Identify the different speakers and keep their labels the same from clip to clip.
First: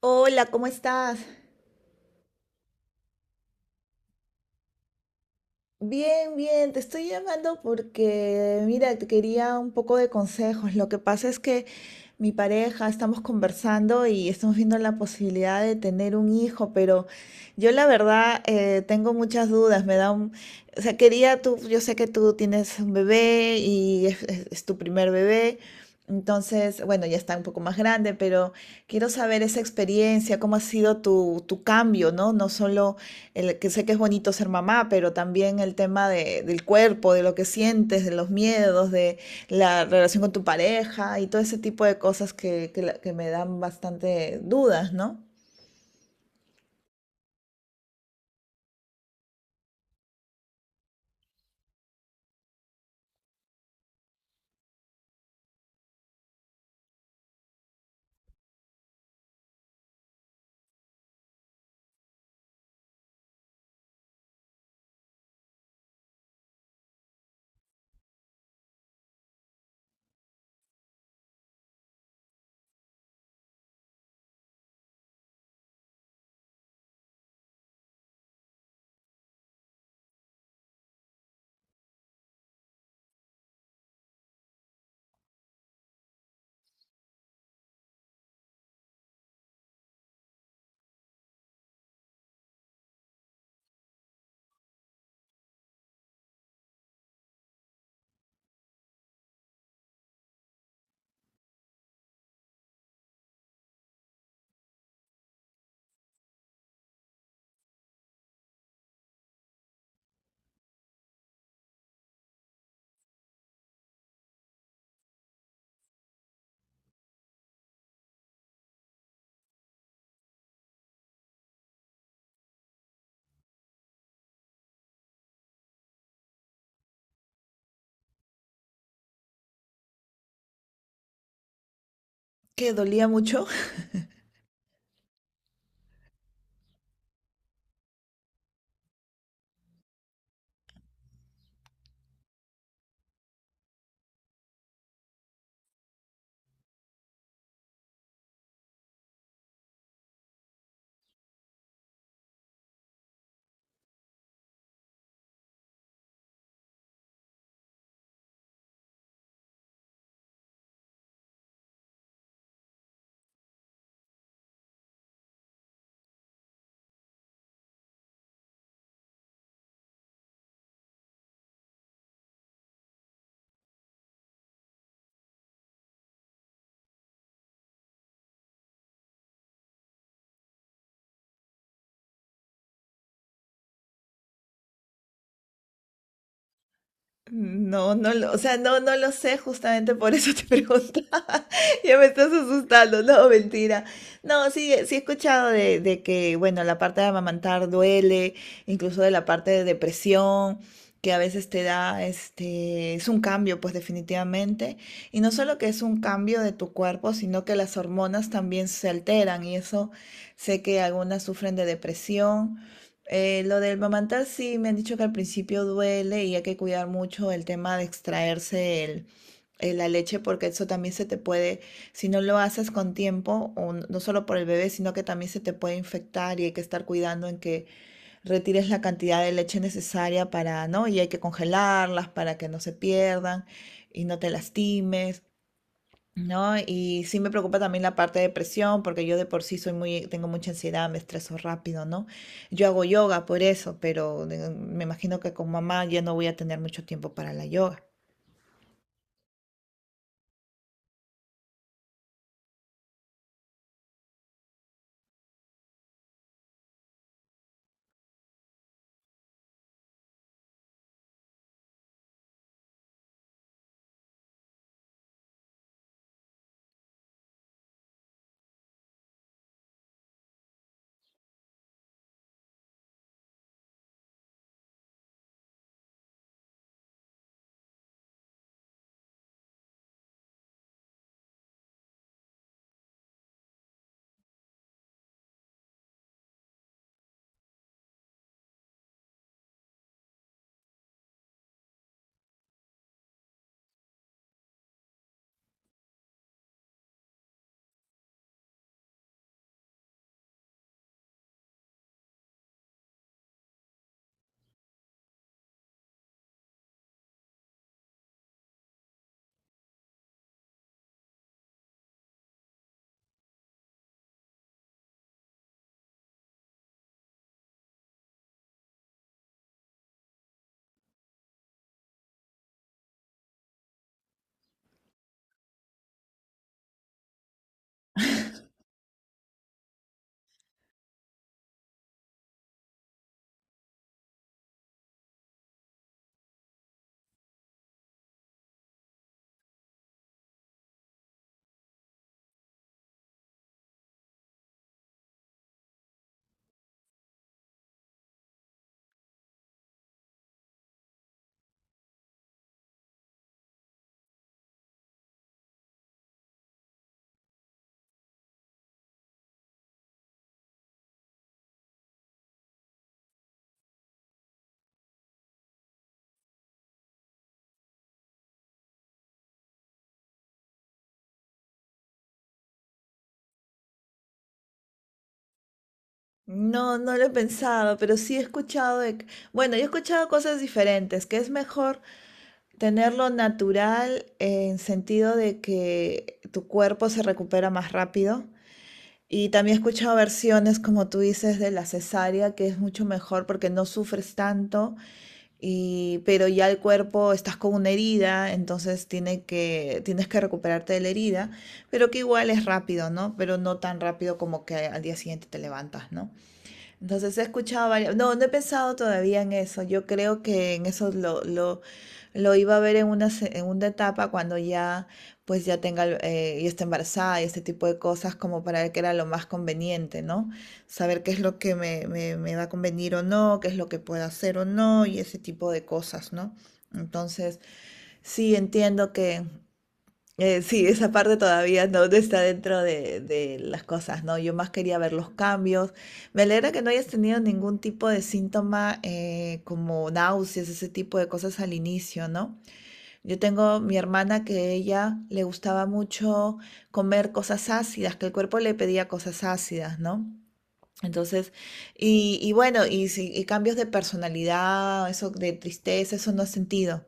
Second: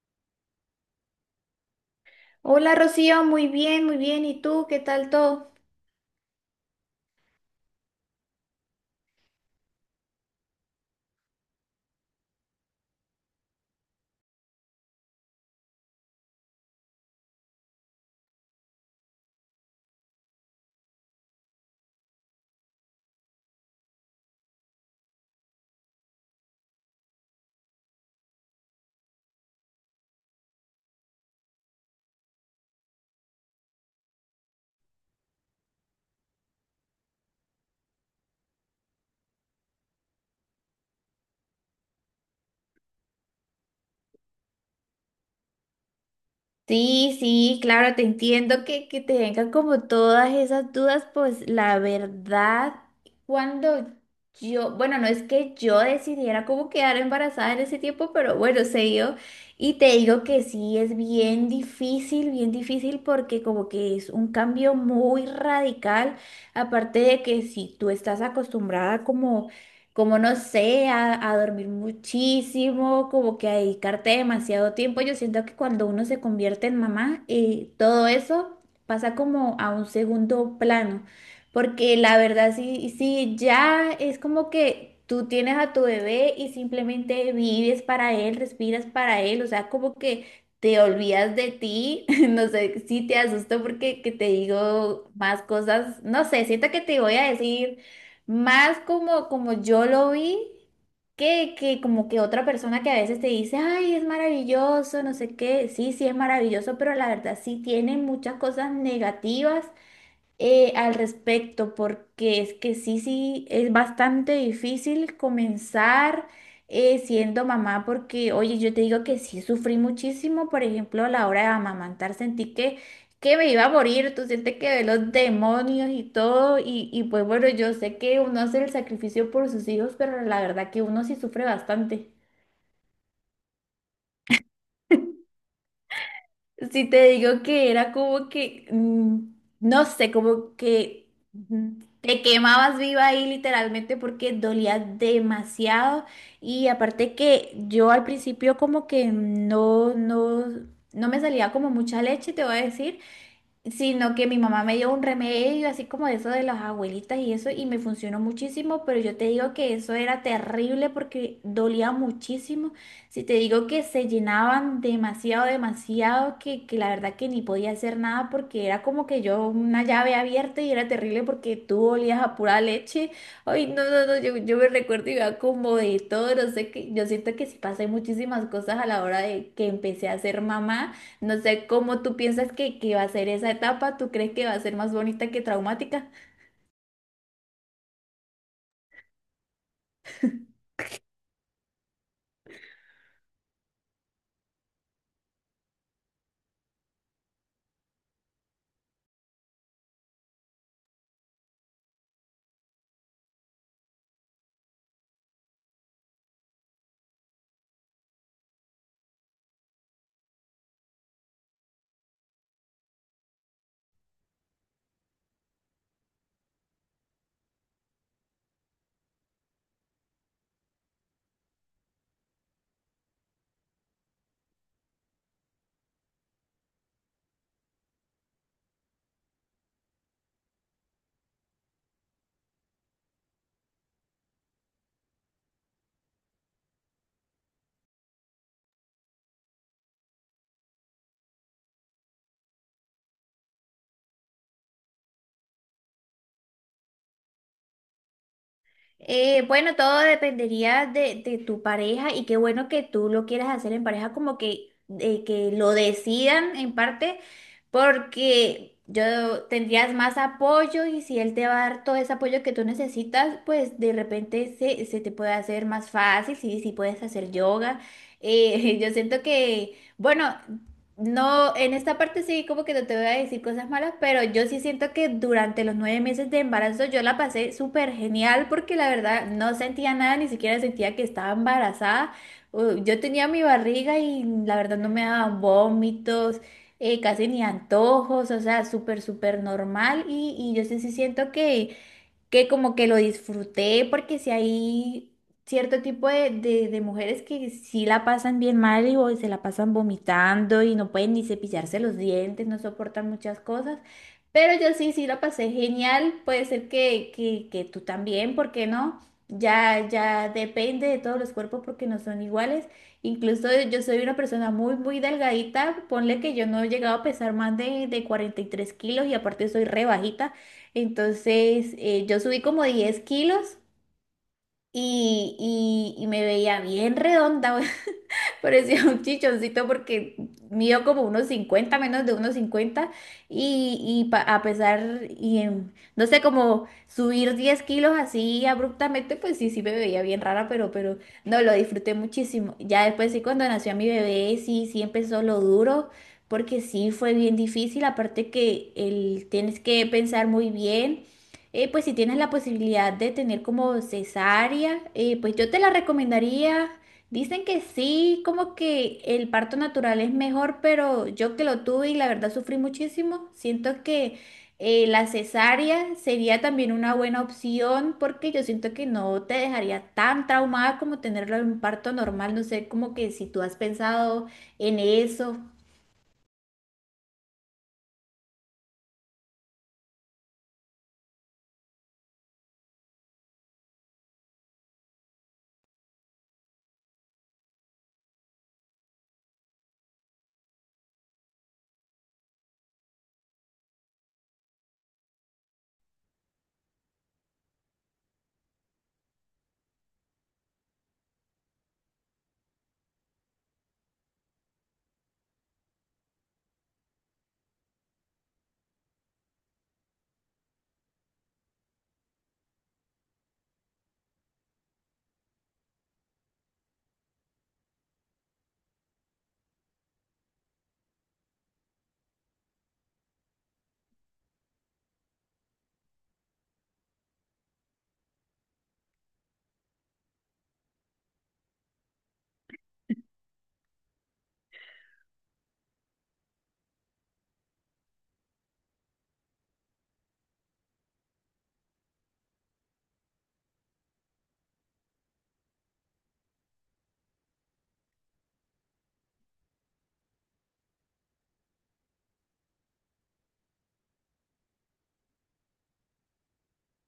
Speaker 1: Hola, ¿cómo estás?
Speaker 2: Hola Rocío, muy bien, muy bien. ¿Y tú? ¿Qué tal todo?
Speaker 1: Bien, bien, te estoy llamando porque, mira, te quería un poco de consejos. Lo que pasa es que mi pareja estamos conversando y estamos viendo la posibilidad de tener un hijo, pero yo la verdad tengo muchas dudas. Me da un, o sea, quería tú, yo sé que tú tienes un bebé y es, es tu primer bebé. Entonces, bueno, ya está un poco más grande, pero quiero saber esa experiencia, cómo ha sido tu cambio, ¿no? No solo el que sé que es bonito ser mamá, pero también el tema de, del cuerpo, de lo que sientes, de los miedos, de la relación con tu pareja y todo ese tipo de cosas que me dan bastante dudas, ¿no?
Speaker 2: Sí, sí, claro, te entiendo que te vengan como todas esas dudas, pues la verdad, cuando yo, bueno, no es que yo decidiera cómo quedar embarazada en ese tiempo, pero bueno, se dio. Y te digo que sí, es bien difícil porque como que es un cambio muy radical, aparte de que si tú estás acostumbrada como no sé, a dormir muchísimo, como que a dedicarte demasiado tiempo. Yo siento que cuando uno se convierte en mamá, todo eso pasa como a un segundo plano, porque la verdad sí, sí, ya es como que tú tienes a tu bebé y simplemente vives para él, respiras para él, o sea, como que. Te olvidas de ti, no sé si te asusto porque que te digo más cosas, no sé, siento que te voy a decir más como yo lo vi, que como que otra persona que a veces te dice, ay, es maravilloso, no sé qué, sí, sí es maravilloso, pero la verdad sí tiene muchas cosas negativas al respecto, porque es que sí, sí, es bastante difícil comenzar siendo mamá, porque, oye, yo te digo que sí sufrí muchísimo, por ejemplo, a la hora de amamantar, sentí que me iba a morir, tú sientes que ve los demonios y todo, y pues bueno, yo sé que uno hace el sacrificio por sus hijos, pero la verdad que uno sí sufre bastante.
Speaker 1: ¿Que dolía mucho?
Speaker 2: Si te digo que era como que, no sé, como que te quemabas viva ahí literalmente porque dolía demasiado. Y aparte que yo al principio como que no, no, no me salía como mucha leche, te voy a decir sino que mi mamá me dio un remedio así como de eso de las abuelitas y eso y me funcionó muchísimo, pero yo te digo que eso era terrible porque dolía muchísimo. Si te digo que se llenaban demasiado, demasiado, que la verdad que ni podía hacer nada porque era como que yo una llave abierta y era terrible porque tú olías a pura leche. Ay, no, no, no, yo me recuerdo y iba como de todo, no sé qué, yo siento que sí pasé muchísimas cosas a la hora de que empecé a ser mamá. No sé cómo tú piensas que va a ser esa etapa, ¿tú crees que va a ser más bonita que traumática?
Speaker 1: No, no lo, o sea, no, no lo sé, justamente por eso te preguntaba. Ya me estás asustando, no, mentira. No, sí, sí he escuchado de que, bueno, la parte de amamantar duele, incluso de la parte de depresión, que a veces te da, este, es un cambio, pues definitivamente. Y no solo que es un cambio de tu cuerpo, sino que las hormonas también se alteran y eso sé que algunas sufren de depresión. Lo del mamantar sí me han dicho que al principio duele y hay que cuidar mucho el tema de extraerse el, la leche porque eso también se te puede, si no lo haces con tiempo, o no solo por el bebé, sino que también se te puede infectar y hay que estar cuidando en que retires la cantidad de leche necesaria para, ¿no? Y hay que congelarlas para que no se pierdan y no te lastimes. ¿No? Y sí me preocupa también la parte de depresión, porque yo de por sí soy muy, tengo mucha ansiedad, me estreso rápido, ¿no? Yo hago yoga por eso, pero me imagino que con mamá ya no voy a tener mucho tiempo para la yoga.
Speaker 2: Bueno, todo dependería de tu pareja y qué bueno que tú lo quieras hacer en pareja, como que, que lo decidan en parte, porque yo tendrías más apoyo y si él te va a dar todo ese apoyo que tú necesitas, pues de repente se te puede hacer más fácil, si puedes hacer yoga. Yo siento que, bueno. No, en esta parte sí, como que no te voy a decir cosas malas, pero yo sí siento que durante los 9 meses de embarazo yo la pasé súper genial porque la verdad no sentía nada, ni siquiera sentía que estaba embarazada. Yo tenía mi barriga y la verdad no me daban vómitos, casi ni antojos, o sea, súper, súper normal y yo sí, sí siento que como que lo disfruté porque si hay cierto tipo de, de mujeres que sí la pasan bien mal y o se la pasan vomitando y no pueden ni cepillarse los dientes, no soportan muchas cosas. Pero yo sí, sí la pasé genial. Puede ser que tú también, ¿por qué no? Ya, ya depende de todos los cuerpos porque no son iguales. Incluso yo soy una persona muy, muy delgadita. Ponle que yo no he llegado a pesar más de 43 kilos y aparte soy re bajita. Entonces, yo subí como 10 kilos y, y me veía bien redonda, Parecía un chichoncito porque midió como unos 50 menos de unos 50 y pa- a pesar, y en- no sé, como subir 10 kilos así abruptamente, pues sí, sí me veía bien rara, pero no, lo disfruté muchísimo. Ya después sí, cuando nació mi bebé, sí, sí empezó lo duro, porque sí fue bien difícil, aparte que el, tienes que pensar muy bien. Pues si tienes la posibilidad de tener como cesárea, pues yo te la recomendaría. Dicen que sí, como que el parto natural es mejor, pero yo que lo tuve y la verdad sufrí muchísimo, siento que la cesárea sería también una buena opción porque yo siento que no te dejaría tan traumada como tenerlo en un parto normal. No sé, como que si tú has pensado en eso.
Speaker 1: No, no lo he pensado, pero sí he escuchado de que, bueno, yo he escuchado cosas diferentes, que es mejor tenerlo natural en sentido de que tu cuerpo se recupera más rápido. Y también he escuchado versiones, como tú dices, de la cesárea, que es mucho mejor porque no sufres tanto y, pero ya el cuerpo estás con una herida, entonces tiene que, tienes que recuperarte de la herida, pero que igual es rápido, ¿no? Pero no tan rápido como que al día siguiente te levantas, ¿no? Entonces he escuchado varias, no, no he pensado todavía en eso. Yo creo que en eso lo iba a ver en una, en una etapa cuando ya, pues ya tenga, ya esté embarazada y este tipo de cosas como para ver qué era lo más conveniente, ¿no? Saber qué es lo que me va a convenir o no, qué es lo que puedo hacer o no y ese tipo de cosas, ¿no? Entonces, sí, entiendo sí, esa parte todavía no está dentro de las cosas, ¿no? Yo más quería ver los cambios. Me alegra que no hayas tenido ningún tipo de síntoma, como náuseas, ese tipo de cosas al inicio, ¿no? Yo tengo mi hermana que ella le gustaba mucho comer cosas ácidas, que el cuerpo le pedía cosas ácidas, ¿no? Entonces, y bueno, y, si- y cambios de personalidad, eso de tristeza, eso no has sentido.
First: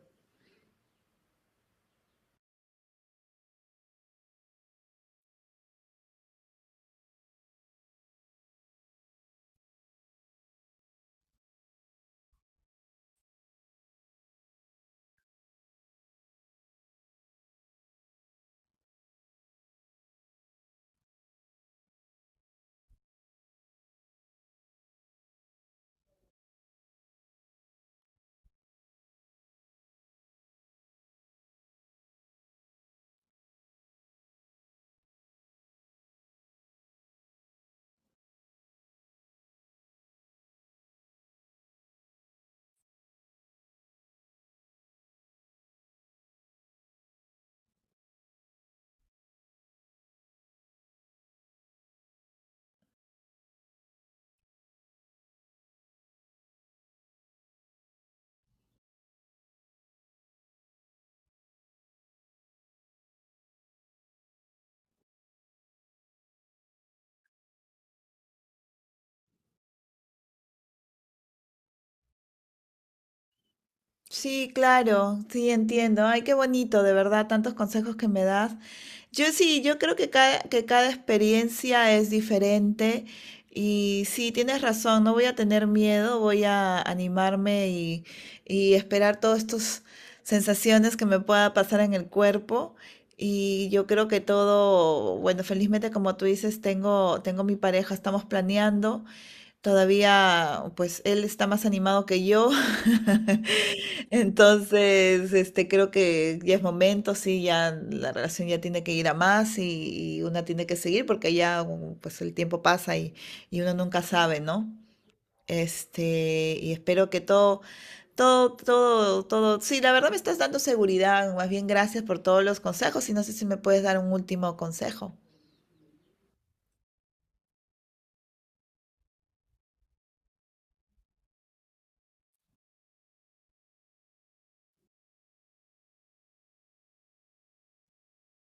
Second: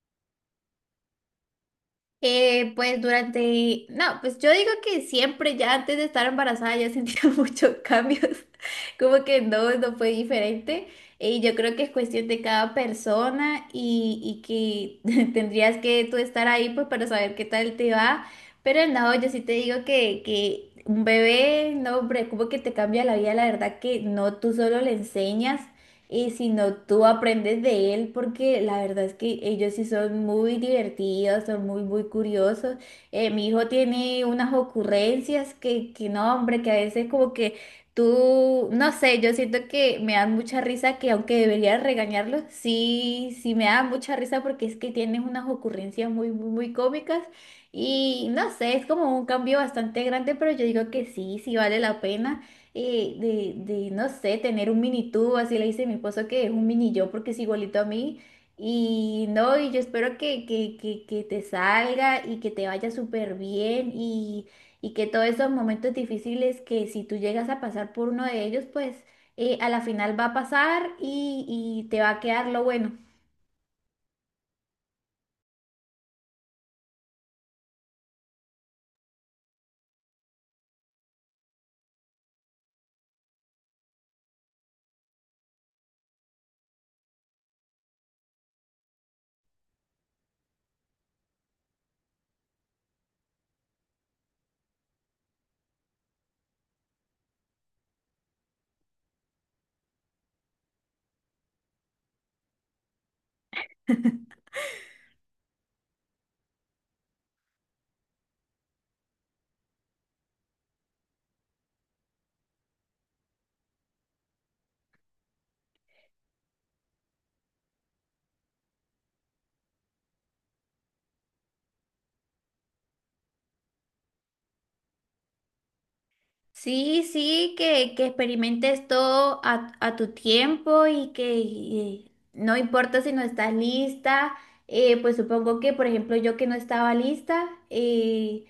Speaker 2: Pues durante, no, pues yo digo que siempre, ya antes de estar embarazada, ya sentía muchos cambios, como que no fue diferente. Y yo creo que es cuestión de cada persona y que tendrías que tú estar ahí pues para saber qué tal te va. Pero no, yo sí te digo que un bebé, no, hombre, como que te cambia la vida, la verdad que no, tú solo le enseñas. Y si no, tú aprendes de él porque la verdad es que ellos sí son muy divertidos, son muy, muy curiosos. Mi hijo tiene unas ocurrencias que no, hombre, que a veces como que tú, no sé, yo siento que me dan mucha risa que aunque debería regañarlos, sí, sí me dan mucha risa porque es que tienen unas ocurrencias muy, muy, muy cómicas. Y no sé, es como un cambio bastante grande, pero yo digo que sí, sí vale la pena no sé, tener un mini tú, así le dice mi esposo que es un mini yo porque es igualito a mí. Y no, y yo espero que te salga y que te vaya súper bien y que todos esos momentos difíciles que si tú llegas a pasar por uno de ellos, pues a la final va a pasar y te va a quedar lo bueno.
Speaker 1: Sí, claro, sí, entiendo. Ay, qué bonito, de verdad, tantos consejos que me das. Yo sí, yo creo que cada experiencia es diferente y sí, tienes razón, no voy a tener miedo, voy a animarme y esperar todas estas sensaciones que me pueda pasar en el cuerpo. Y yo creo que todo, bueno, felizmente como tú dices, tengo mi pareja, estamos planeando. Todavía, pues, él está más animado que yo. Entonces, este, creo que ya es momento, sí, ya la relación ya tiene que ir a más y una tiene que seguir porque ya, pues, el tiempo pasa y uno nunca sabe, ¿no? Este, y espero que todo. Sí, la verdad me estás dando seguridad. Más bien, gracias por todos los consejos y no sé si me puedes dar un último consejo.
Speaker 2: Sí, sí, que experimentes todo a tu tiempo y que y no importa si no estás lista, pues supongo que, por ejemplo, yo que no estaba lista,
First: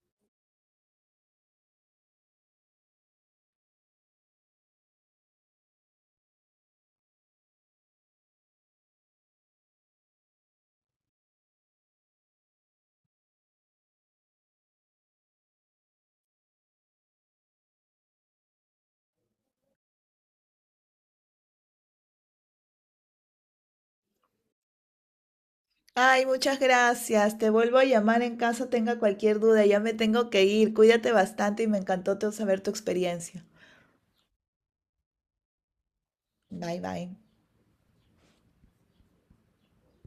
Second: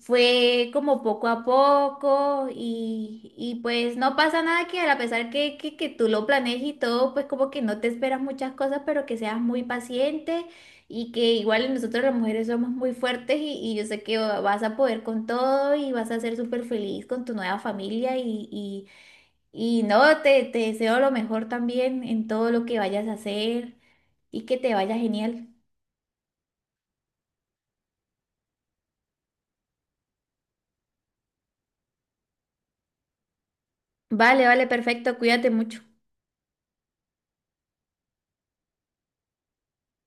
Speaker 2: fue como poco a poco y pues no pasa nada que a pesar que tú lo planees y todo, pues como que no te esperas muchas cosas, pero que seas muy paciente y que igual nosotros las mujeres somos muy fuertes y yo sé que vas a poder con todo y vas a ser súper feliz con tu nueva familia y no, te deseo lo mejor también en todo lo que vayas a hacer y que te vaya genial.
Speaker 1: Ay, muchas gracias. Te vuelvo a llamar en caso tenga cualquier duda. Ya me tengo que ir. Cuídate bastante y me encantó saber tu experiencia.
Speaker 2: Vale, vale, perfecto, cuídate mucho.
Speaker 1: Bye, bye.